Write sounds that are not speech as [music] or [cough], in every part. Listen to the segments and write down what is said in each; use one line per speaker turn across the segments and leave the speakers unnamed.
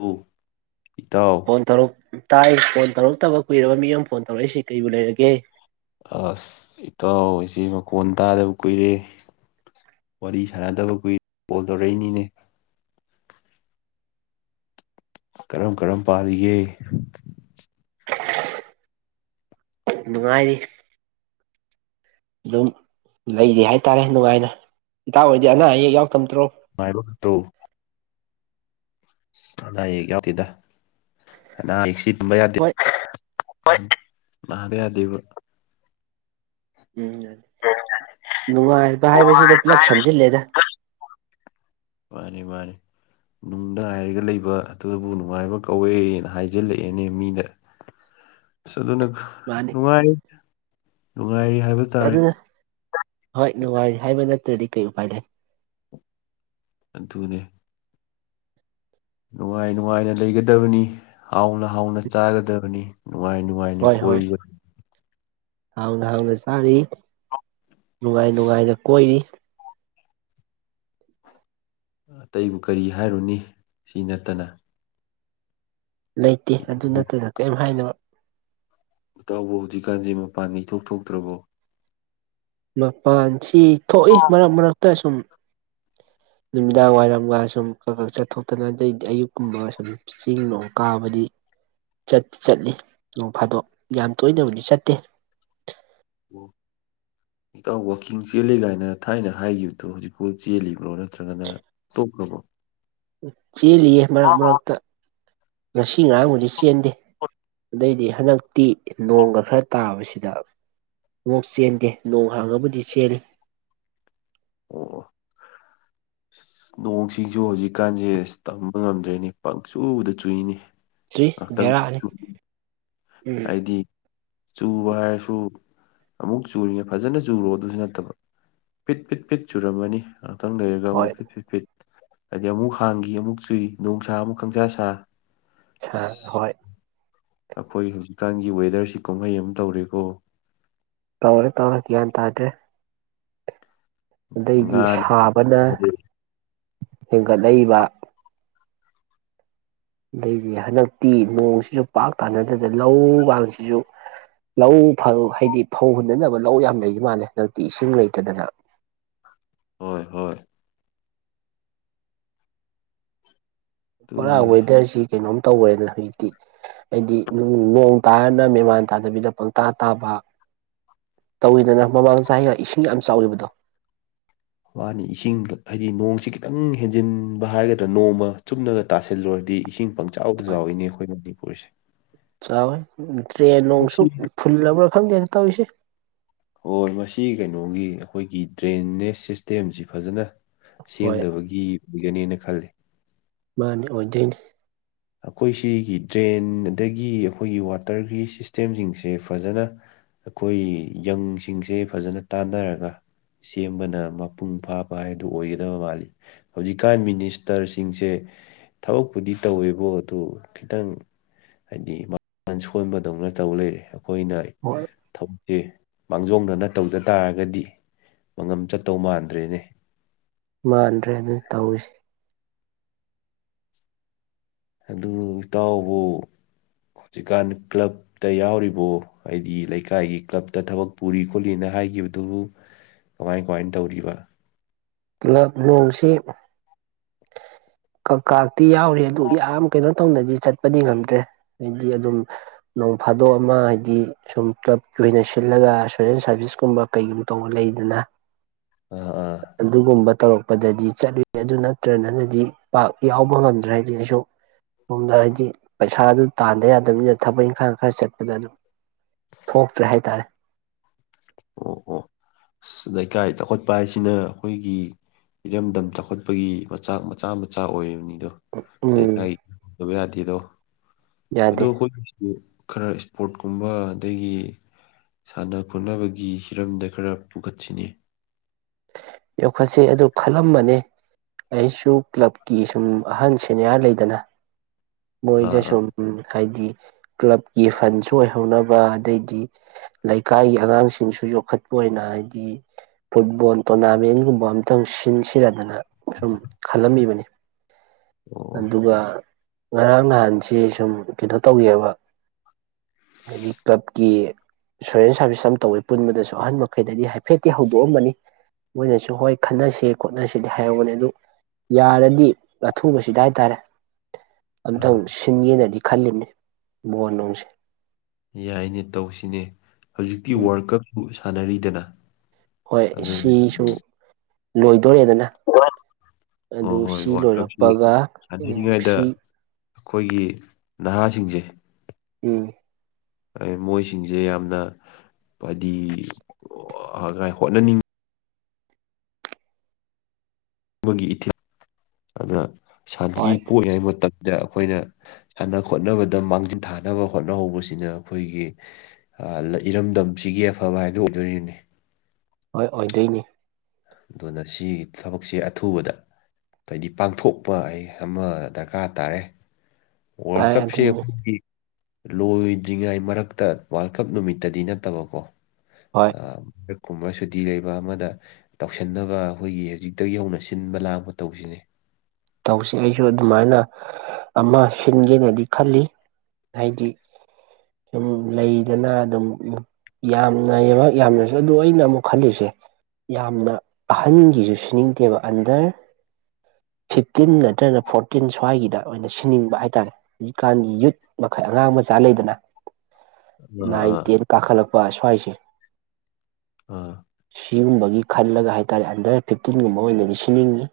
[unintelligible] ꯏꯇꯥꯎ꯫
ꯐꯣꯟ ꯇꯧꯔꯛ ꯇꯥꯏ ꯐꯣꯟ ꯇꯧꯔꯛꯇꯕ ꯀꯨꯏꯔꯕ ꯃꯤ ꯑꯃ ꯐꯣꯟ ꯇꯧꯔꯛꯏꯁꯤ ꯀꯔꯤꯕꯨ ꯂꯩꯔꯒꯦ꯫
ꯑꯁ ꯏꯇꯥꯎ ꯍꯣꯏꯖꯦ ꯃꯈꯣꯟ ꯇꯥꯗꯕ ꯀꯨꯏꯔꯦ꯫ ꯋꯥꯔꯤ ꯁꯥꯟꯅꯗꯕ ꯀꯨꯏ ꯐꯣꯟ ꯇꯧꯔꯛꯏꯅꯤꯅꯦ꯫ ꯀꯔꯝ ꯀꯔꯝ ꯄꯥꯜꯂꯤꯒꯦ꯫
ꯅꯨꯡꯉꯥꯏꯔꯤ ꯑꯗꯨꯝ ꯂꯩꯔꯤ ꯍꯥꯏꯇꯥꯔꯦ ꯅꯨꯡꯉꯥꯏꯅ ꯏꯇꯥꯎ ꯍ‌ꯣꯏꯗꯤ ꯑꯅꯥ ꯑꯌꯦꯛ ꯌꯥꯎꯗꯕ ꯅꯠꯇ꯭ꯔꯣ
ꯉꯥꯏꯕ‌ꯣ ꯇꯨ ꯑꯁ ꯑꯅꯥ ꯑꯌꯦꯛ ꯌꯥꯎꯗꯦꯗ ꯑꯅꯥ ꯑꯌꯦꯛ ꯁꯤ ꯇꯨꯝꯕ ꯌꯥꯗꯦ
ꯍꯣꯏ
ꯍ‌ꯣꯏ ꯅꯥꯕꯌꯥꯗ‌ꯦꯕ
ꯎꯝ ꯅꯨꯡꯉꯥꯏꯕ ꯍꯥꯏꯕꯁꯤꯗ ꯄꯨꯂꯞ ꯁꯝꯖꯤꯜꯂꯦꯗ
ꯃꯥꯅꯤ ꯃꯥꯅꯤ ꯅꯨꯡꯉꯥꯏꯔꯒ ꯂꯩꯕ ꯑꯗꯨꯕꯨ ꯅꯨꯡꯉꯥꯏꯕ ꯀꯧꯋꯦꯅ ꯍꯥꯏꯖꯤꯜꯂꯛꯑꯦꯅꯦ ꯃꯤꯅ
ꯍ
ꯑꯁ ꯑꯗꯨꯅ ꯅꯨꯡꯉꯥꯏ ꯅꯨꯡꯉꯥꯏꯔꯤ ꯍꯥꯏꯕ ꯇꯥꯔꯦ
ꯑꯗꯨꯅ ꯍꯣꯏ ꯅꯨꯡꯉꯥꯏꯔꯤ ꯍꯥꯏꯕ ꯅꯠꯇ꯭ꯔꯗꯤ ꯀꯩ ꯎꯄꯥꯏ ꯂꯩ
ꯑꯗꯨꯅꯦ ꯅꯨꯡꯉꯥꯏ ꯅꯨꯡꯉꯥꯏꯅ ꯂꯩꯒꯗꯕꯅꯤ ꯍꯥꯎꯅ ꯍꯥꯎꯅ ꯆꯥꯒꯗꯕꯅꯤ ꯅꯨꯡꯉꯥꯏꯅꯨꯡ
ꯍꯣꯏ ꯍꯣꯏ ꯍꯥꯎꯅ ꯍꯥꯎꯅ ꯆꯥꯔꯤ ꯅꯨꯡꯉꯥꯏ ꯅꯨꯡꯉꯥꯏꯅ ꯀꯣꯏꯔꯤ
ꯑꯇꯩꯕꯨ ꯀꯔꯤ ꯍꯥꯏꯔꯨꯅꯤ ꯁꯤ ꯅꯠꯇꯅ
ꯂꯩꯇꯦ ꯑꯗꯨ
ꯏꯇꯥꯎꯕꯨ
ꯅꯠꯇꯅ ꯀꯔꯤꯝ ꯍꯥꯏꯅꯕ
ꯏꯇꯥꯎꯕꯨ ꯍꯧꯖꯤꯛꯀꯥꯟꯁꯦ ꯃꯄꯥꯟꯒ ꯏꯊ‌ꯣꯛ ꯊꯣꯛꯇ꯭ꯔꯕꯣ
ꯃꯄꯥꯟꯁꯤ ꯊꯣꯛꯏ ꯃꯔꯛ ꯃꯔꯛꯇ ꯁꯨꯝ ꯅꯨꯃꯤꯗꯥꯡ ꯋꯥꯏꯔꯝꯒ ꯁꯨꯝ ꯈ ꯈ ꯆꯠꯊꯣꯛꯇꯅ ꯑꯗꯩꯗꯤ ꯑꯌꯨꯛ ꯀꯨꯝꯕ ꯁꯨꯝ ꯆꯤꯡ ꯅꯨꯡ ꯀꯥꯕꯗꯤ ꯆꯠꯇꯤ ꯆꯠꯂꯤ ꯅꯣꯡ ꯐꯥꯗꯣꯛ ꯌꯥꯝ ꯇꯣꯏꯅꯕꯨꯗꯤ ꯆꯠꯇꯦ
ꯎꯝ ꯏꯇꯥꯎ ꯋꯥꯛꯀꯤꯡ ꯆꯦꯜꯂꯤ ꯒꯥꯏꯅ ꯊꯥꯏꯅ ꯍꯥꯏꯈꯤꯕꯗꯣ ꯍꯧꯖꯤꯛꯐꯥꯎ ꯆꯦꯜꯂꯤꯕ꯭ꯔꯣ ꯅꯠꯇ꯭ꯔꯒꯅ ꯇ‌ꯣꯛꯈ꯭ꯔꯕ‌ꯣ
ꯆꯦꯜꯂꯤꯌꯦ ꯃꯔꯛ
ꯑꯁ
ꯃꯔꯛꯇ ꯉꯁꯤ ꯉꯔꯥꯡꯕꯨꯗꯤ ꯆꯦꯟꯗꯦ ꯑꯗꯩꯗꯤ ꯍꯟꯗꯛꯇꯤ ꯅꯣꯡꯒ ꯈꯔ ꯇꯥꯕꯁꯤꯗ ꯑꯃꯨꯛ ꯆꯦꯟꯗꯦ ꯅꯣꯡ ꯍꯥꯡꯉꯕꯨꯗꯤ ꯆꯦꯜꯂꯤ
ꯅꯣꯡꯁꯤꯡꯖꯨ ꯍꯧꯖꯤꯛꯀꯥꯟꯁꯦ ꯇꯝꯕ ꯉꯝꯗ꯭ꯔꯦꯅꯤ ꯄꯪ ꯆꯨꯗ ꯆꯨꯏꯅꯤ
ꯆꯨꯏ
ꯉꯥꯏꯍꯥꯛꯇꯪ
ꯚꯦꯔꯥ ꯅꯤ
ꯍꯥꯏꯗꯤ ꯆꯨꯕ ꯍꯥꯏꯔꯁꯨ ꯑꯃꯨꯛ ꯆꯨꯔꯤꯉꯩ ꯐꯖꯅ ꯆꯨꯔꯣ ꯑꯗꯨꯁꯨ ꯅꯠꯇꯕ ꯄꯤꯠ ꯄꯤꯠ ꯄꯤꯠ ꯆꯨꯔꯝꯃꯅꯤ ꯉꯥꯏꯍꯥꯛꯇꯪ ꯂꯩꯔꯒ
ꯍꯣꯏ
ꯑꯃꯨꯛ ꯐꯤꯠ ꯐꯤꯠ ꯐꯤꯠ ꯍꯥꯏꯗꯤ ꯑꯃꯨꯛ ꯍꯥꯡꯈꯤ ꯑꯃꯨꯛ ꯆꯨꯏ ꯅꯣꯡꯁꯥ ꯑꯃꯨꯛ ꯀꯪꯁꯥ ꯁꯥ
ꯍꯣꯏ
ꯑꯩꯈꯣꯏ ꯍꯧꯖꯤꯛꯀꯥꯟꯒꯤ ꯋꯦꯗꯔꯁꯤ ꯀꯨꯝꯍꯩ ꯑꯃ ꯇꯧꯔꯦꯀꯣ
ꯇꯧꯔꯦ ꯇꯧꯔ‌ꯦ ꯒ꯭ꯌꯥꯟ ꯇꯥꯗ꯭ꯔꯦ ꯑꯗꯩꯗꯤ
ꯉꯥꯅ
ꯁꯥꯕꯅ ꯍꯦꯟꯒꯠꯂꯛꯏꯕ ꯑꯗꯩꯗꯤ ꯍꯟꯗꯛꯇꯤ ꯅꯣꯡꯁꯤꯁꯨ ꯄꯥꯛ ꯍꯟꯗꯗꯅ ꯂꯧ ꯀꯥꯡꯁꯤꯁꯨ ꯂꯧ ꯐꯧ ꯍꯥꯏꯗꯤ ꯐꯧ ꯍꯨꯟꯅꯅꯕ ꯂꯧ ꯌꯥꯝ ꯂꯩꯈꯤ ꯃꯥꯜꯂꯦ ꯍꯟꯗꯛꯇꯤ ꯏꯁꯤꯡ ꯂꯩꯇꯗꯅ
ꯍꯣꯏ ꯍꯣꯏ
ꯄꯨꯔꯥ
ꯑꯗꯨꯅꯤꯅꯦ
ꯋꯦꯗꯔꯁꯤ ꯀꯩꯅꯣꯝ ꯇꯧꯒ꯭ꯔ‌ꯦꯗ ꯍꯧꯖꯤꯛꯇꯤ ꯍꯥꯏꯗꯤ ꯅꯣꯡ ꯇꯥꯔꯅ ꯃꯦꯃꯥꯟ ꯇꯥꯗꯕꯤꯗ ꯄꯪꯇꯥ ꯇꯥꯕ ꯇꯧꯋꯤꯗꯅ ꯃꯃꯥꯡ ꯆꯍꯤꯒ ꯏꯁꯤꯡ ꯌꯥꯝ ꯆꯥꯎꯒꯤꯕꯗꯣ
ꯃꯥꯅꯤ ꯏꯁꯤꯡ ꯍꯥꯏꯗꯤ ꯅꯣꯡꯁꯤ ꯈꯤꯇꯪ ꯍꯦꯟꯖꯤꯟꯕ ꯍꯥꯏꯒꯗ꯭ꯔꯥ ꯅꯣꯡꯃ ꯆꯨꯝꯅꯒ ꯇꯁꯤꯜꯂꯨꯔꯗꯤ ꯏꯁꯤꯡ ꯄꯪ ꯏꯆꯥꯎꯗ
ꯍꯣꯏ
ꯆꯥꯎꯏꯅꯦ ꯑꯩꯈꯣꯏ ꯃꯅꯤꯄꯨꯔꯁꯦ
ꯆꯥꯎꯋꯦ ꯗ꯭ꯔꯦꯟ ꯅꯣꯡꯁꯨ
ꯃꯁꯤ
ꯐꯨꯜꯂꯕ꯭ꯔꯥ ꯈꯪꯗꯦꯗ ꯇꯧꯔꯤꯁꯦ
ꯍꯣꯏ ꯃꯁꯤ ꯀꯩꯅꯣꯒꯤ ꯑꯩꯈꯣꯏꯒꯤ ꯗ꯭ꯔꯦꯟꯅ‌ꯦꯁ ꯁꯤꯁꯇꯦꯝꯁꯤ ꯐꯖꯅ
ꯍꯣꯏ
ꯁꯦꯝꯗꯕꯒꯤ ꯑꯣꯏꯒꯅꯦꯅ ꯈꯜꯂꯤ
ꯃꯥꯅꯤ ꯑꯣꯏꯗꯣꯏꯅꯤ
ꯑꯩꯈꯣꯏ ꯁꯤꯒꯤ ꯗ꯭ꯔꯦꯟ ꯑꯗꯒꯤ ꯑꯩꯈꯣꯏꯒꯤ ꯋꯥꯇꯔꯒꯤ ꯁꯤꯁꯇꯦꯝꯁꯤꯡꯁꯦ ꯐꯖꯅ ꯑꯩꯈꯣꯏ ꯌꯪꯁꯤꯡꯁꯦ ꯐꯖꯅ ꯇꯥꯟꯅꯔꯒ ꯁꯦꯝꯕꯅ ꯃꯄꯨꯡ ꯐꯥꯕ ꯍꯥꯏꯗꯨ ꯑꯣꯏꯒꯗꯕ ꯃꯥꯜꯂꯤ ꯍꯧꯖꯤꯛꯀꯥꯟ ꯃꯤꯅꯤꯁꯇꯔꯁꯤꯡꯁꯦ ꯊꯕꯛꯄꯨꯗꯤ ꯇꯧꯋꯦꯕ ꯐꯨꯠꯕꯣ ꯑꯗꯨꯨ ꯈꯤꯇꯪ ꯍꯥꯏꯗꯤ ꯃꯥꯟ ꯁꯣꯟꯕꯗꯧꯅ ꯇꯧ ꯂꯩꯦ ꯑꯩꯈꯣꯏꯅ
ꯍꯣꯏ
ꯊꯧꯛꯁꯤꯦ ꯃꯥꯡꯖꯧꯅꯅ ꯇꯧꯗ ꯇꯥꯔꯒꯗꯤ ꯃꯪꯉꯝ ꯆꯠꯇꯧ ꯃꯥꯟꯗ꯭ꯔꯦꯅꯦ
ꯃꯥꯟꯗ꯭ꯔꯦ ꯑꯗꯨꯅ ꯇꯧꯔꯤꯁꯦ
ꯑꯗꯨ ꯏꯇꯥꯎꯕꯨ ꯍꯧꯖꯤꯛꯀꯥꯟ ꯀ꯭ꯂꯕ ꯇ ꯌꯥꯎꯔꯤꯕꯣ ꯍꯥꯏꯗꯤ ꯂꯩꯀꯥꯏꯒꯤ ꯀ꯭ꯂꯞꯇ ꯊꯕꯛ ꯄꯨꯔꯤ ꯈꯣꯠꯂꯤꯅ ꯍꯥꯏꯈꯤꯕꯗꯨꯕꯨ ꯀꯃꯥꯏ ꯀꯃꯥꯏꯅ ꯇꯧꯔꯤꯕ
ꯄꯨꯂꯞ ꯅꯣꯡꯁꯤ ꯀ ꯀꯇꯤ ꯌꯥꯎꯔꯤ ꯑꯗꯨ ꯌꯥꯝ ꯀꯩꯅꯣ ꯇꯧꯅꯗꯤ ꯆꯠꯄꯗꯤ ꯉꯝꯗ꯭ꯔꯦ ꯍꯥꯏꯗꯤ ꯑꯗꯨꯝ ꯅꯣꯡ ꯐꯥꯗꯣꯛ ꯑꯃ ꯍꯥꯏꯗꯤ ꯁꯨꯝ ꯀ꯭ꯂꯕꯀꯤ ꯑꯣꯏꯅ ꯁꯤꯜꯂꯒ ꯁꯣꯁꯦꯜ ꯁꯥꯔꯚꯤꯁꯀꯨꯝꯕ ꯀꯩꯒꯨꯝꯕ ꯇꯧꯕ ꯂꯩꯗꯅ
ꯎ
ꯑꯗꯨꯒꯨꯝꯕ ꯇꯧꯔꯛꯄꯗꯗꯤ ꯆꯠꯂꯨꯏ ꯑꯗꯨ ꯅꯠꯇ꯭ꯔꯗꯅꯗꯤ ꯄꯥꯛ ꯌꯥꯎꯕ ꯉꯝꯗ꯭ꯔꯦ ꯍꯥꯏꯗꯤ ꯑꯩꯁꯨꯛ ꯁꯣꯝꯗ ꯍꯥꯏꯗꯤ ꯄꯩꯁꯥ ꯑꯗꯨ ꯇꯥꯟꯗ ꯌꯥꯗꯕꯅꯤꯅ ꯊꯕꯛ ꯏꯪꯈꯥꯡ ꯈꯔ ꯆꯠꯄꯗ ꯑꯗꯨꯝ ꯊꯣꯛꯇ꯭ꯔꯦ ꯍꯥꯏꯇꯥꯔꯦ
ꯑꯣ ꯑꯣ
[unintelligible]
ꯂꯩꯀꯥꯏ ꯆꯥꯎꯈꯠꯄ ꯍꯥꯏꯁꯤꯅ ꯑꯩꯈꯣꯏꯒꯤ ꯏꯔꯝꯗꯝ ꯆꯥꯎꯈꯠꯄꯒꯤ ꯃꯆꯥꯛ ꯃꯆꯥ ꯃꯆꯥ ꯑꯣꯏꯔꯤꯕꯅꯤꯗꯣ ꯑꯦ
ꯎꯝ
ꯀꯗꯕ ꯌꯥꯗꯦꯗꯣ ꯑꯗꯨ
ꯌꯥꯗꯦ
ꯑꯩꯈꯣꯏ ꯑꯗꯨ ꯈꯔ ꯏꯁꯄꯣꯔꯠ ꯀꯨꯝꯕ ꯑꯗꯒꯤ ꯁꯥꯟꯅ ꯈꯣꯠꯅꯕꯒꯤ ꯒꯤ ꯍꯤꯔꯝꯗ ꯈꯔ ꯄꯨꯈꯠꯁꯤꯅꯦ
ꯌꯣꯛꯈꯠꯁꯤ ꯑꯗꯨ ꯈꯜꯂꯝꯃꯅꯤ ꯑꯩꯁꯨ ꯀ꯭ꯂꯕꯀꯤ ꯁꯨꯝ ꯑꯍꯟ ꯁꯦꯅꯤꯌꯥꯔ ꯂꯩꯗꯅ
ꯑꯥ
ꯃꯣꯏꯗ
ꯑꯥ
ꯁꯨꯝ ꯎꯝ ꯍꯥꯏꯗꯤ ꯀ꯭ꯂꯕꯀꯤ ꯐꯟꯁꯨ ꯑꯣꯏꯍꯧꯅꯕ ꯑꯗꯩꯗꯤ ꯂꯩꯀꯥꯏꯒꯤ ꯑꯉꯥꯡꯁꯤꯡꯁꯨ ꯌꯣꯛꯈꯠꯄ ꯑꯣꯏꯅ ꯍꯥꯏꯗꯤ ꯐꯨꯠꯕꯣꯜ ꯇꯣꯔꯅꯥꯃꯦꯟꯒꯨꯝꯕ ꯑꯝꯇꯪ ꯁꯤꯟ ꯁꯤꯟꯅꯗꯅ ꯁꯨꯝ ꯈꯜꯂꯝꯃꯤꯕꯅꯤ
ꯑꯣ
ꯑꯗꯨꯒ ꯉꯔꯥꯡ ꯅꯍꯥꯟꯁꯤ ꯁꯨꯝ ꯀꯩꯅꯣ ꯇꯧꯋꯕ ꯍꯥꯏꯗꯤ ꯀꯞꯀꯤ ꯏꯟꯁꯨꯔꯦꯟꯁ ꯁꯥꯔꯚꯤꯁ ꯑꯃ ꯇꯧꯋꯤ ꯄꯨꯟꯕꯗꯁꯨ ꯑꯍꯟ ꯃꯈꯩꯗꯗꯤ ꯍꯥꯏꯐꯦꯠꯇꯤ ꯍꯧꯗꯣꯛꯑꯃꯅꯤ ꯃꯣꯏꯅꯁꯨ ꯍꯣꯏ ꯈꯟꯅꯁꯤ ꯈꯣꯠꯅꯁꯤꯗꯤ ꯍꯥꯏꯔꯨꯕꯅꯦ ꯑꯗꯨ ꯌꯥꯔꯗꯤ ꯁꯨꯕꯁꯤꯗ ꯍꯥꯏꯇꯥꯔꯦ
ꯑꯥ
ꯑꯝꯇꯪ ꯁꯤꯟꯒꯦꯅꯗꯤ ꯈꯜꯂꯤꯕꯅꯤ ꯃꯣꯟ ꯅꯨꯡꯁꯦ
ꯌꯥꯏꯅꯦ ꯇꯧꯁꯤꯅꯦ ꯍꯧꯖꯤꯛꯇꯤ
ꯎꯝ
ꯋꯥꯔꯜ ꯀꯞꯁꯨ ꯁꯥꯟꯅꯔꯤꯗꯅ
ꯍꯣꯏ
ꯑꯗꯨ
ꯁꯤꯁꯨ ꯂꯣꯏꯗꯣꯔꯦꯗꯅ
ꯑꯣ
ꯑꯗꯨ
ꯍꯣꯏ
ꯁꯤ
ꯋꯥꯔꯜꯗ ꯀꯞꯁꯤ
ꯂꯣꯏꯔꯛꯄꯒ ꯎꯝ
ꯁꯥꯟꯅꯔꯤꯉꯩꯗ
ꯁꯤ
ꯑꯩꯈꯣꯏꯒꯤ ꯅꯍꯥꯁꯤꯡꯁꯦ
ꯎꯝ
ꯃꯣꯏꯁꯤꯡꯁꯦ ꯌꯥꯝꯅ ꯍꯥꯏꯗꯤ ꯍꯣꯠꯅꯅꯤꯡ ꯒꯤ ꯏꯊꯤ ꯑꯗꯨꯅ ꯁꯥꯟꯇꯤ
ꯍꯣꯏ
ꯄꯣ ꯍꯥꯏ ꯃꯇꯝ ꯗ ꯑꯩꯈꯣꯏꯅ ꯁꯥꯟꯅ ꯈꯣꯠꯅꯕꯗ ꯃꯥꯡꯖꯤꯟ ꯊꯥꯅꯕ ꯍꯣꯠꯅꯍꯧꯕꯁꯤꯅ ꯑꯩꯈꯣꯏꯒꯤ ꯏꯔꯝꯗꯝꯁꯤꯒꯤ ꯑꯐꯕ ꯍꯥꯏꯗꯣ ꯑꯣꯏꯗꯣꯏꯔꯤꯅꯤ
ꯍꯣꯏ ꯑꯣꯏꯗꯣꯏꯅꯤ
ꯑꯗꯨꯅ ꯁꯤꯒꯤ ꯊꯕꯛꯁꯦ ꯑꯊꯨꯕꯗ ꯍꯥꯏꯩꯗꯤ ꯄꯥꯡꯊꯣꯛꯄ ꯑꯩ ꯑꯃ ꯗꯔꯀꯥꯔ ꯇꯥꯔꯦ ꯋꯥꯔꯜ
ꯚꯥꯏ
ꯀꯞꯦ
ꯑꯗꯨꯅꯤ
ꯂꯣꯏꯗ꯭ꯔꯤꯉꯥꯏ ꯃꯔꯛꯇ ꯋꯥꯔꯜ ꯀꯞ ꯅꯨꯃꯤꯠꯇꯗꯤ ꯅꯠꯇꯕꯀꯣ
ꯍꯣꯏ
ꯀꯨꯝꯕ ꯁꯨꯇꯤ ꯂꯩꯕ ꯑꯃꯗ ꯇꯧꯁꯤꯟꯅꯕ ꯑꯩꯈꯣꯏꯒꯤ ꯍꯧꯖꯤꯛꯇꯒꯤ ꯍꯧꯅ ꯁꯤꯟꯕ ꯂꯥꯡꯄ ꯇꯧꯁꯤꯅꯦ
ꯇꯧꯁꯦ ꯑꯩꯁꯨ ꯑꯗꯨꯃꯥꯏꯅ ꯑꯃ ꯁꯤꯟꯒꯦꯅꯗꯤ ꯈꯜꯂꯤ ꯍꯥꯏꯗꯤ ꯁꯨꯝ ꯂꯩꯗꯅ ꯑꯗꯨꯝ ꯌꯥꯝꯅ ꯌꯥꯝꯅꯁꯨ ꯑꯗꯨ ꯑꯩꯅ ꯑꯃꯨꯛ ꯈꯜꯂꯤꯁꯦ ꯌꯥꯝꯅ ꯑꯍꯟꯒꯤꯁꯨ ꯁꯤꯅꯤꯡꯗꯦꯕ ꯑꯟꯗꯔ ꯐꯤꯐꯇꯤꯟ ꯅꯠꯇ꯭ꯔꯒꯅ ꯐꯣꯔꯇꯤꯟ ꯁ꯭ꯋꯥꯏꯒꯤꯗ ꯑꯣꯏꯅ ꯁꯤꯅꯤꯡꯕ ꯍꯥꯏꯇꯥꯔꯦ ꯍꯧꯖꯤꯛꯀꯥꯟꯒꯤ ꯌꯨꯠ ꯃꯈꯩ ꯑꯉꯥꯡ ꯃꯆꯥ ꯂꯩꯗꯅ
ꯑꯥ
ꯅꯏꯟ
ꯑꯥ
ꯇꯦꯟ ꯄꯥꯈꯂ ꯄ ꯁꯋꯥ ꯍꯥꯏꯁꯦ
ꯑꯣꯥ
ꯁꯤꯒꯨꯝꯕꯒꯤ ꯈꯜꯂꯒ ꯍꯥꯏꯇꯥꯔꯦ ꯑꯟꯗꯔ ꯐꯤꯞꯇꯤꯟꯒꯨꯝꯕ ꯑꯣꯏꯅꯗꯤ ꯁꯤꯅꯤꯡꯉꯤ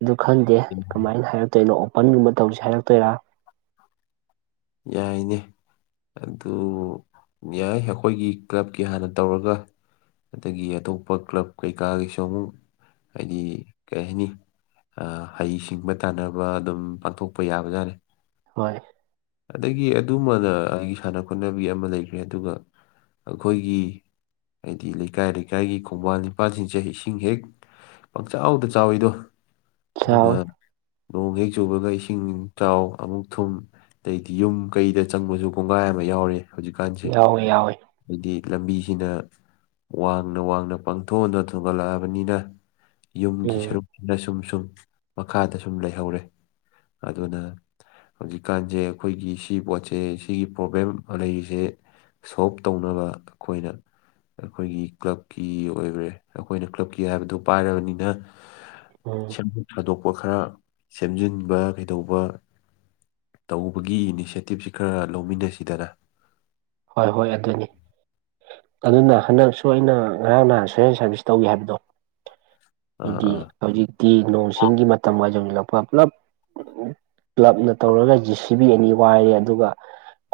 ꯑꯗꯨ ꯈꯟꯗꯦ ꯀꯃꯥꯏꯅ ꯍꯥꯏꯔꯛꯇꯣꯏꯅꯣ ꯑꯣꯄꯟꯒꯨꯝꯕ ꯇꯧꯁꯤꯦ ꯍꯥꯏꯔꯛꯇꯣꯏꯔꯥ
ꯌꯥꯏꯅꯦ ꯑꯗꯨ ꯌꯥꯏ ꯑꯩꯈꯣꯏꯒꯤ ꯀ꯭ꯂꯕꯀꯤ ꯍꯥꯟꯅ ꯇꯧꯔꯒ ꯑꯗꯒꯤ ꯑꯇꯣꯞꯄ ꯀ꯭ꯂꯕ ꯀꯩꯀꯥꯒꯤꯁꯨ ꯑꯃꯨꯛ ꯍꯥꯏꯗꯤ ꯀꯩ ꯍꯥꯏꯅꯤ ꯍꯩ ꯁꯤꯡꯕ ꯇꯥꯟꯅꯕ ꯑꯗꯨꯝ ꯄꯥꯡꯊꯣꯛꯄ ꯌꯥꯕ ꯌꯥꯥꯔꯦ
ꯍꯣꯏ
ꯑꯗꯒꯤ ꯑꯗꯨꯃꯅ ꯑꯩꯒꯤ ꯁꯥꯟꯅ ꯈꯣꯠꯅꯕꯤ ꯑꯃ ꯂꯩꯈ꯭ꯔꯦ ꯑꯗꯨꯒ ꯑꯩꯈꯣꯏꯒꯤ ꯍꯥꯏꯗꯤ ꯂꯩꯀꯥꯏ ꯂꯩꯀꯥꯏꯒꯤ ꯈꯣꯡꯕꯥꯟ ꯄꯥꯜꯁꯤꯡꯁꯦ ꯏꯁꯤꯡ ꯍꯦꯛ ꯄꯥꯛꯆ ꯆꯥꯎꯗ ꯆꯥꯎꯋꯤꯗꯣ ꯑꯗꯨꯅ
ꯌꯥꯎꯋꯦ
ꯅꯣꯡ ꯍꯦꯛ ꯆꯨꯕꯒ ꯏꯁꯤꯡ ꯆꯥꯎ ꯑꯃꯨꯛ ꯊꯨꯝ ꯑꯗꯩꯗꯤ ꯌꯨꯝ ꯀꯩꯗ ꯆꯪꯕꯁꯨ ꯀꯣꯡꯒꯥꯏ ꯑꯃ ꯌꯥꯎꯔꯤ ꯍꯧꯖꯤꯛꯀꯥꯟꯁꯦ
ꯌꯥꯎꯋꯦ ꯌꯥꯎꯋꯦ
ꯍꯥꯏꯗꯤ ꯂꯝꯕꯤꯁꯤꯅ ꯋꯥꯡꯅ ꯋꯥꯡꯅ ꯄꯥꯡꯊꯣꯛꯑꯅ ꯊꯨꯡꯒꯠꯂꯛꯑꯕꯅꯤꯅ ꯌꯨꯝꯒꯤ
ꯎꯝ
ꯁꯔꯨꯛꯁꯤꯗ ꯁꯨꯝ ꯁꯨꯝ ꯃꯈꯥꯗ ꯁꯨꯝ ꯂꯩꯍꯧꯔꯦ ꯑꯗꯨꯅ ꯍꯧꯖꯤꯛꯀꯥꯟꯁꯦ ꯑꯩꯈꯣꯏꯒꯤ ꯁꯤ ꯄꯣꯠꯁꯦ ꯁꯤꯒꯤ ꯄ꯭ꯔꯣꯕ꯭ꯂꯦꯝ ꯂꯩꯔꯤꯁꯦ ꯁꯣꯜꯞ ꯇꯧꯅꯕ ꯑꯩꯈꯣꯏꯅ ꯑꯩꯈꯣꯏꯒꯤ ꯀ꯭ꯂꯕꯀꯤ ꯑꯣꯏꯈ꯭ꯔꯦ ꯑꯩꯈꯣꯏꯅ ꯀ꯭ꯂꯕꯀꯤ ꯍꯥꯏꯕꯗꯨ ꯄꯥꯏꯔꯕꯅꯤꯅ
ꯎꯝ
ꯁꯦꯝꯗꯣꯛ ꯁꯥꯗꯣꯛꯄ ꯈꯔ ꯁꯦꯝꯖꯤꯟꯕ ꯀꯩꯗꯧꯕ ꯇꯧ ꯒꯤ ꯏꯅꯤꯁꯦꯇꯤꯞꯁꯤ ꯈꯔ ꯂꯧꯃꯤꯟꯅꯁꯤꯗꯅ
ꯍꯣꯏ ꯍꯣꯏ ꯑꯗꯨꯅꯤ ꯑꯗꯨꯅ ꯍꯟꯗꯛꯁꯨ ꯑꯩꯅ ꯉꯔꯥꯡ ꯅꯍ ꯁꯨꯦꯟ ꯁꯥꯔꯚꯤꯁ ꯇꯧꯏ ꯍꯥꯏꯕꯗꯣ
ꯑꯥ
ꯍꯥꯏꯗꯤ
ꯑꯥ
ꯍꯧꯖꯤꯛꯇꯤ ꯅꯣꯡ ꯆꯤꯡꯒꯤ ꯃꯇꯝ ꯑꯣꯏꯅ ꯌꯧꯁꯤꯜꯂꯛꯄ ꯄꯨꯂꯞ ꯀ꯭ꯂꯕꯅ ꯇꯧꯔꯒ ꯖꯤ ꯁꯤ ꯕꯤ ꯑꯅꯤ ꯋꯥꯏꯔꯦ ꯑꯗꯨꯒ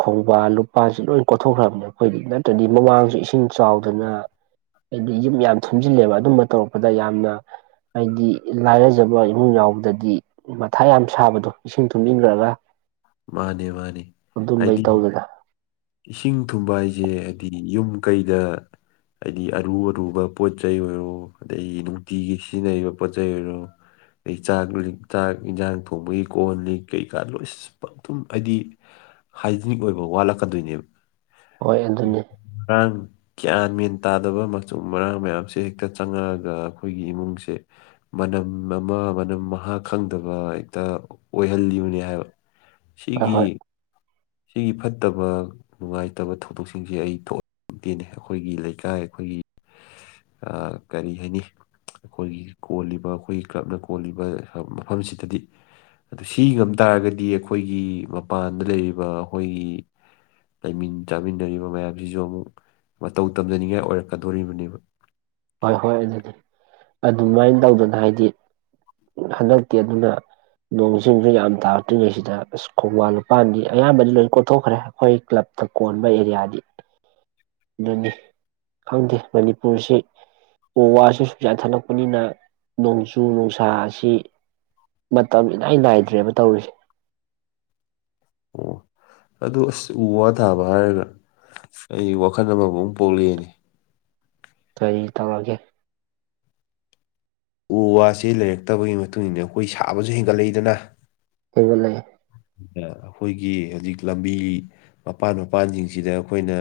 ꯈꯣꯡꯕꯥꯟ ꯂꯨꯄꯥꯁꯤ ꯂꯣꯏ ꯀꯣꯊꯣꯛꯈ꯭ꯔꯕꯅꯤ ꯑꯩꯈꯣꯏꯗꯤ ꯅꯠꯇ꯭ꯔꯗꯤ ꯃꯃꯥꯡꯁꯨ ꯏꯁꯤꯡ ꯆꯥꯎꯗꯅ ꯍꯥꯏꯗꯤ ꯌꯨꯝ ꯌꯥꯝ ꯊꯨꯝꯖꯤꯜꯂꯦꯕ ꯑꯗꯨꯝꯕ ꯇꯧꯔꯛꯄꯗ ꯌꯥꯝꯅ ꯍꯥꯏꯗꯤ ꯂꯥꯏꯔꯖꯕ ꯏꯃꯨꯡ ꯌꯥꯎꯕꯗꯗꯤ ꯃꯊꯥ ꯌꯥꯝ ꯁꯥꯕꯗꯣ ꯏꯁꯤꯡ ꯊꯨꯝ ꯏꯟꯈ꯭ꯔꯒ
ꯃꯥꯅꯦ ꯃꯥꯅꯦ ꯍꯥꯏꯗꯤ
ꯇꯧꯗꯅ
ꯏꯁꯤꯡ ꯊꯨꯝꯕ ꯍꯥꯏꯁꯦ ꯍꯥꯏꯕꯗꯤ ꯌꯨꯝ ꯀꯩꯗ ꯍꯥꯏꯗꯤ ꯑꯔꯨ ꯑꯔꯨꯕ ꯄꯣꯠ ꯆꯩꯩ ꯑꯣꯏꯔꯣ ꯑꯗꯗꯒꯤ ꯅꯨꯡꯇꯤꯒꯤ ꯁꯤꯖꯤꯟꯅꯔꯤꯕ ꯄꯣꯠ ꯆꯩꯩ ꯑꯣꯏꯔꯣ ꯑꯩꯩ ꯆꯥꯛ ꯆꯥꯛ ꯌꯦꯟꯖꯥꯡ ꯊꯣꯡꯕꯒꯤ ꯀꯣꯟꯍꯜꯂꯤꯛ ꯀꯩꯀꯥ ꯂꯣꯏ ꯄꯊꯨꯝ ꯍꯥꯏꯗꯤ ꯍꯥꯏꯖꯤꯅꯤꯛ ꯑꯣꯏꯕ ꯋꯥꯠꯂꯛꯀꯗꯣꯏꯅꯦꯕ
ꯍꯣꯏ ꯑꯗꯨꯅꯤ
ꯑꯥꯡ ꯒ꯭ꯌꯥꯟ ꯃꯦꯟ ꯇꯥꯗꯕ ꯃꯆꯨ ꯃꯔꯥꯡ ꯃꯌꯥꯝꯁꯦ ꯍꯦꯛꯇ ꯆꯪꯉꯛꯑꯒ ꯑꯩꯈꯣꯏꯒꯤ ꯏꯃꯨꯡꯁꯦ ꯃꯅꯝ ꯑꯃ ꯃꯅꯝ ꯃꯍꯥ ꯈꯪꯗꯕ ꯍꯦꯛꯇ ꯑꯣꯏꯍꯜꯂꯤꯕꯅꯤ ꯍꯥꯏꯕ
ꯍꯣꯏ
ꯁꯤꯒꯤ
ꯍꯣꯏ
ꯁꯤꯒꯤ ꯐꯠꯇꯕ ꯅꯨꯡꯉꯥꯏꯇꯕ ꯊꯧꯗꯣꯛꯁꯤꯡꯁꯦ ꯑꯩ ꯊꯣꯛꯑꯦ ꯇꯦꯅꯦ ꯑꯩꯈꯣꯏꯒꯤ ꯂꯩꯀꯥꯏ ꯑꯩꯈꯣꯏꯒꯤ ꯀꯔꯤ ꯍꯥꯏꯅꯤ ꯑꯩꯈꯣꯏꯒꯤ ꯀꯣꯜꯂꯤꯕ ꯑꯩꯈꯣꯏꯒꯤ ꯀ꯭ꯂꯕꯅ ꯀꯣꯜꯂꯤꯕ ꯃꯐꯝꯁꯤꯗꯗꯤ ꯑꯗꯨ ꯁꯤ ꯉꯝ ꯇꯥꯔꯒꯗꯤ ꯑꯩꯈꯣꯏꯒꯤ ꯃꯄꯥꯟꯗ ꯂꯩꯔꯤꯕ ꯑꯩꯈꯣꯏꯒꯤ ꯂꯩꯃꯤꯟ ꯆꯥꯃꯤꯟꯅꯔꯤꯕ ꯃꯌꯥꯝꯁꯤꯁꯨ ꯑꯃꯨꯛ ꯃꯇꯧ ꯇꯝꯖꯅꯤꯡꯉꯥꯏ ꯑꯣꯏꯔꯛꯀꯗꯣꯔꯤꯕꯅꯦꯕ
ꯍꯣꯏ ꯍꯣꯏ ꯑꯗꯨꯗꯤ ꯑꯗꯨꯃꯥꯏꯅ ꯇꯧꯗꯅ ꯍꯥꯏꯗꯤ ꯍꯟꯗꯛꯇꯤ ꯑꯗꯨꯅ ꯅꯣꯡ ꯆꯤꯡꯁꯨ ꯌꯥꯝ ꯇꯥꯔꯛꯇ꯭ꯔꯤꯉꯩꯁꯤꯗ ꯑꯁ ꯈꯣꯡꯕꯥꯟ ꯂꯨꯄꯥꯟꯗꯤ ꯑꯌꯥꯝꯕꯗꯤ ꯂꯣꯏ ꯀꯣꯊꯣꯛꯈ꯭ꯔꯦ ꯑꯩꯈꯣꯏ ꯀ꯭ꯂꯕ ꯇꯀꯣꯟꯕ ꯑꯦꯔꯤꯌꯥꯗꯤ ꯑꯗꯨꯅꯤ ꯈꯪꯗꯦ ꯃꯅꯤꯄꯨꯔꯁꯤ ꯎ ꯋꯥꯁꯤ ꯁꯨꯡꯖꯥ ꯊꯠꯂꯛꯄꯅꯤꯅ ꯅꯣꯡꯖꯨ ꯅꯨꯡꯁꯥ ꯑꯁꯤ ꯃꯇꯝ ꯏꯂꯥꯏ ꯅꯥꯏꯗ꯭ꯔꯦꯕ ꯇꯧꯔꯤꯁꯦ
ꯑꯗ ꯑꯁ ꯎ ꯋꯥ ꯊꯥꯕ ꯍꯥꯏꯔꯒ ꯑꯩ ꯋꯥꯈꯜ ꯑꯃꯕꯨꯛ ꯄꯣꯛꯂꯛꯑꯦꯅꯤ
ꯀꯔꯤ ꯇꯧꯔꯒꯦ
ꯎ ꯋꯥꯁꯤ ꯂꯩꯔꯛꯇꯕꯒꯤ ꯃꯇꯨꯡ ꯏꯟꯅ ꯑꯩꯈꯣꯏ ꯁꯥꯕꯁꯨ ꯍꯦꯟꯒꯠꯂꯛꯏꯗꯅ
ꯑꯩꯕꯨꯦ
ꯑꯩꯈꯣꯏꯒꯤ ꯍꯧꯖꯤꯛ ꯂꯝꯕꯤ ꯃꯄꯥꯟ ꯃꯄꯥꯟꯁꯤꯡꯁꯤꯗ ꯑꯩꯈꯣꯏꯅ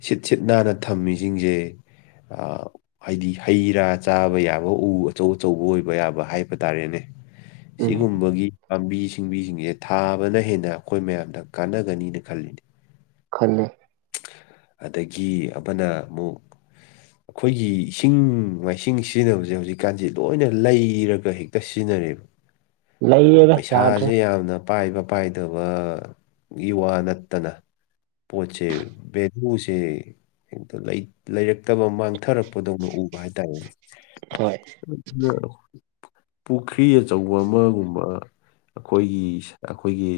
ꯁꯤꯠ ꯁꯤꯠ ꯅꯥꯟꯅ ꯊꯝꯃꯤꯁꯤꯡꯁꯦ ꯑ ꯍꯥꯏꯗꯤ ꯍꯩ ꯔꯥ ꯆꯥꯕ ꯌꯥꯕ ꯎ ꯑꯆꯧ ꯑꯆꯧꯕ ꯑꯣꯏꯕ ꯌꯥꯕ ꯍꯥꯏꯕ ꯇꯥꯔꯦꯅꯦ
ꯎꯝ
ꯁꯤꯒꯨꯝꯕꯒꯤ ꯄꯥꯝꯕꯤ ꯁꯤꯡꯕꯤꯁꯤꯡꯁꯦ ꯊꯥꯕꯅ ꯍꯦꯟꯅ ꯑꯩꯈꯣꯏ ꯃꯌꯥꯝꯗ ꯀꯥꯟꯅꯒꯅꯤꯅ ꯈꯜꯂꯤꯅꯦ
ꯈꯜꯜꯂꯤꯦ
ꯑꯗꯒꯤ ꯑꯃꯅ ꯑꯃꯨꯛ ꯑꯩꯈꯣꯏꯒꯤ ꯏꯁꯤꯡ ꯃꯥꯏꯁꯤꯡ ꯁꯤꯖꯤꯟꯅꯕꯁꯦ ꯍꯧꯖꯤꯛ ꯍꯧꯖꯤ ꯀꯥꯟꯁꯤꯦ ꯂꯣꯏꯅ ꯂꯩꯔꯒ ꯍꯦꯛꯇ ꯁꯤꯖꯤꯟꯅꯔꯦꯕ ꯍꯥꯏꯗꯤ
ꯂꯩꯔꯦꯗ ꯌꯥꯗ꯭ꯔꯦ
ꯄꯩꯁꯥꯁꯦ ꯌꯥꯝꯅ ꯄꯥꯏꯕ ꯄꯥꯏꯗꯕ ꯌꯨꯋꯥ ꯅꯠꯇꯅ ꯄꯣꯠꯆꯦ ꯦꯗꯁꯦ ꯍꯇ ꯂꯩꯔꯛꯇꯕ ꯃꯥꯡꯊꯔꯛꯄꯗꯧꯅ ꯎꯕ ꯍꯥꯏꯇꯥꯔꯦꯅꯦ
ꯍꯣꯏ
ꯅ ꯄꯨꯈ꯭ꯔꯤ ꯑꯆꯧꯕ ꯑꯃꯒꯨꯝꯕ ꯑꯩꯈꯣꯏꯒꯤ ꯑꯩꯈꯣꯏꯒꯤ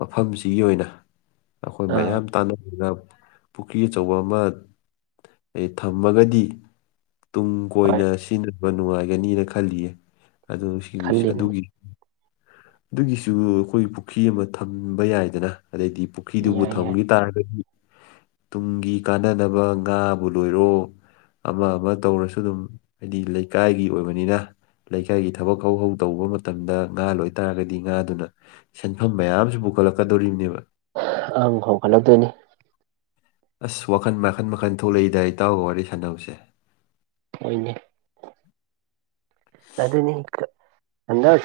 ꯃꯐꯝꯁꯤꯒꯤ ꯑꯣꯏꯅ ꯑꯩꯈꯣꯏ
ꯑꯥ
ꯃꯌꯥꯝ ꯇꯥꯟꯅꯔꯒ ꯄꯨꯈ꯭ꯔꯤ ꯑꯆꯧꯕ ꯑꯃ ꯑꯩ ꯊꯝꯃꯒꯗꯤ ꯇꯨꯡ
ꯍꯣꯏ
ꯀꯣꯏꯅ ꯁꯤꯖꯤꯟꯅꯕ ꯅꯨꯡꯉꯥꯏꯒꯅꯤꯅ ꯈꯜꯂꯤꯌꯦ ꯑꯗꯨ
ꯈꯜꯂꯤꯕꯅꯤ
ꯑꯗꯨꯒꯤ ꯑꯗꯨꯒꯤꯁꯨ ꯑꯩꯈꯣꯏ ꯄꯨꯈ꯭ꯔꯤ ꯑꯃ ꯊꯝꯕ ꯌꯥꯏꯗꯅ ꯑꯗꯩꯗꯤ ꯄꯨꯈ꯭ꯔꯤꯗꯨꯕꯨ
ꯌꯥꯏ ꯌꯥꯏ
ꯊꯝꯈꯤ ꯇꯥꯔꯒꯗꯤ ꯇꯨꯡꯒꯤ ꯀꯥꯟꯅꯗꯅꯕ ꯉꯥꯕꯨ ꯂꯣꯏꯔꯣ ꯑꯃ ꯑꯃ ꯇꯧꯔꯁꯨ ꯑꯗꯨꯝ ꯍꯥꯏꯗꯤ ꯂꯩꯀꯥꯏꯒꯤ ꯑꯣꯏꯕꯅꯤꯅ ꯂꯩꯀꯥꯏꯒꯤ ꯊꯕꯛ ꯍꯧ ꯍꯧ ꯇꯧꯕ ꯃꯇꯝꯗ ꯉꯥ ꯂꯣꯏꯇꯥꯥꯔꯒꯗꯤ ꯉꯥꯗꯨꯅ ꯁꯦꯟꯐꯝ ꯃꯌꯥꯝꯁꯨ ꯄꯨꯈꯠꯂꯛꯀꯗꯧꯔꯤꯕꯅꯦꯕ
ꯑꯪ ꯍꯧꯣꯡꯒꯠꯍꯧꯗꯣꯏꯅꯤ
ꯑꯁ ꯋꯥꯈꯟ ꯃꯈꯟ ꯃꯈꯟ ꯊꯣꯛꯂꯛꯏꯗꯥꯏ ꯏꯇꯥꯎꯒ ꯋꯥꯔꯤ ꯁꯥꯟꯅꯕꯁꯦ
ꯑꯣꯏꯅꯦ ꯑꯗꯅꯤ ꯀ ꯑꯦ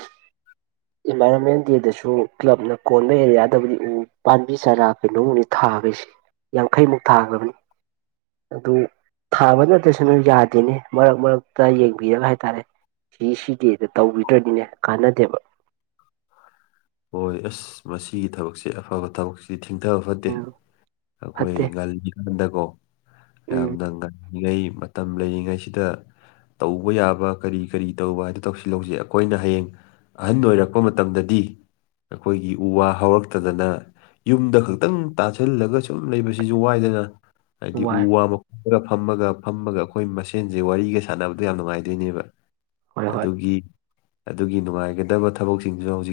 ꯏꯟꯚꯥꯏꯔꯣꯟꯃꯦꯟ ꯗꯦꯗꯁꯨ ꯀ꯭ꯂꯕꯅ ꯀꯣꯟꯕ ꯑꯦꯔꯤꯌꯥꯗꯕꯨꯗꯤ ꯎ ꯄꯥꯝꯕꯤ ꯆꯥꯔꯥ ꯀꯩꯅꯣꯅꯤ ꯊꯥꯈꯩꯁꯦ ꯌꯥꯡꯈꯩꯃꯨꯛ ꯊꯥꯈ꯭ꯔꯕꯅꯤ ꯑꯗꯨ ꯊꯥꯕ ꯅꯠꯇ꯭ꯔꯁꯨꯅ ꯌꯥꯗꯦꯅꯦ ꯃꯔꯛ ꯃꯔꯛꯇ ꯌꯦꯡꯕꯤꯔꯒ ꯍꯥꯏꯇꯥꯔꯦ ꯁꯤ ꯁꯤꯒꯗ ꯇꯧꯕꯤꯗ꯭ꯔꯅꯤꯅꯦ ꯀꯥꯟꯅꯗꯦꯕ
ꯍꯣꯏ ꯑꯁ ꯃꯁꯤꯒꯤ ꯊꯕꯛꯁꯦ ꯑꯐꯕ ꯊꯕꯛꯁꯦ ꯗꯤ ꯊꯤꯡꯊꯕ ꯐꯠꯇꯦ
ꯎꯝ
ꯑꯩꯈꯣꯏ
ꯐꯠꯇꯦ
ꯉꯜꯂꯤꯀꯥꯟꯗꯀꯣ
ꯎꯝ
ꯌꯥꯝꯅ ꯉꯩ ꯃꯇꯝ ꯂꯩꯔꯤꯉꯩꯁꯤꯗ ꯇꯧꯕ ꯌꯥꯕ ꯀꯔꯤ ꯀꯔꯤ ꯇꯧꯕ ꯍꯥꯏꯗꯣ ꯇꯧꯁꯤꯜ ꯂꯧꯁꯤꯛ ꯑꯩꯈꯣꯏꯅ ꯍꯌꯦꯡ ꯑꯍꯟ ꯑꯣꯏꯔꯛꯄ ꯃꯇꯝꯗꯗꯤ ꯑꯩꯈꯣꯏꯒꯤ ꯎ ꯋꯥ ꯍꯧꯔꯛꯇꯗꯅ ꯌꯨꯝꯗ ꯈꯛꯇꯪ ꯇꯥꯁꯤꯜꯂꯒ ꯁꯨꯝ ꯂꯩꯕꯁꯤꯁꯨ ꯋꯥꯏꯗꯅ ꯍꯥꯏꯗꯤ ꯎ
ꯋꯥꯏ
ꯋꯥꯃ ꯄꯨꯔ ꯐꯝꯃꯒ ꯐꯝꯃꯒ ꯑꯩꯈꯣꯏ ꯃꯁꯦꯟꯁꯦ ꯋꯥꯔꯤꯒ ꯁꯥꯟꯅꯕꯗꯣ ꯌꯥꯝ ꯅꯨꯡꯉꯥꯏꯗꯣꯏꯅꯦꯕ
ꯍꯣꯏ ꯍꯣꯏ
ꯑꯗꯨꯒꯤ ꯑꯗꯨꯒꯤ ꯅꯨꯡꯉꯥꯏꯒꯗꯕ ꯊꯕꯛꯁꯤꯡꯁꯨ ꯍꯧꯖꯤꯛ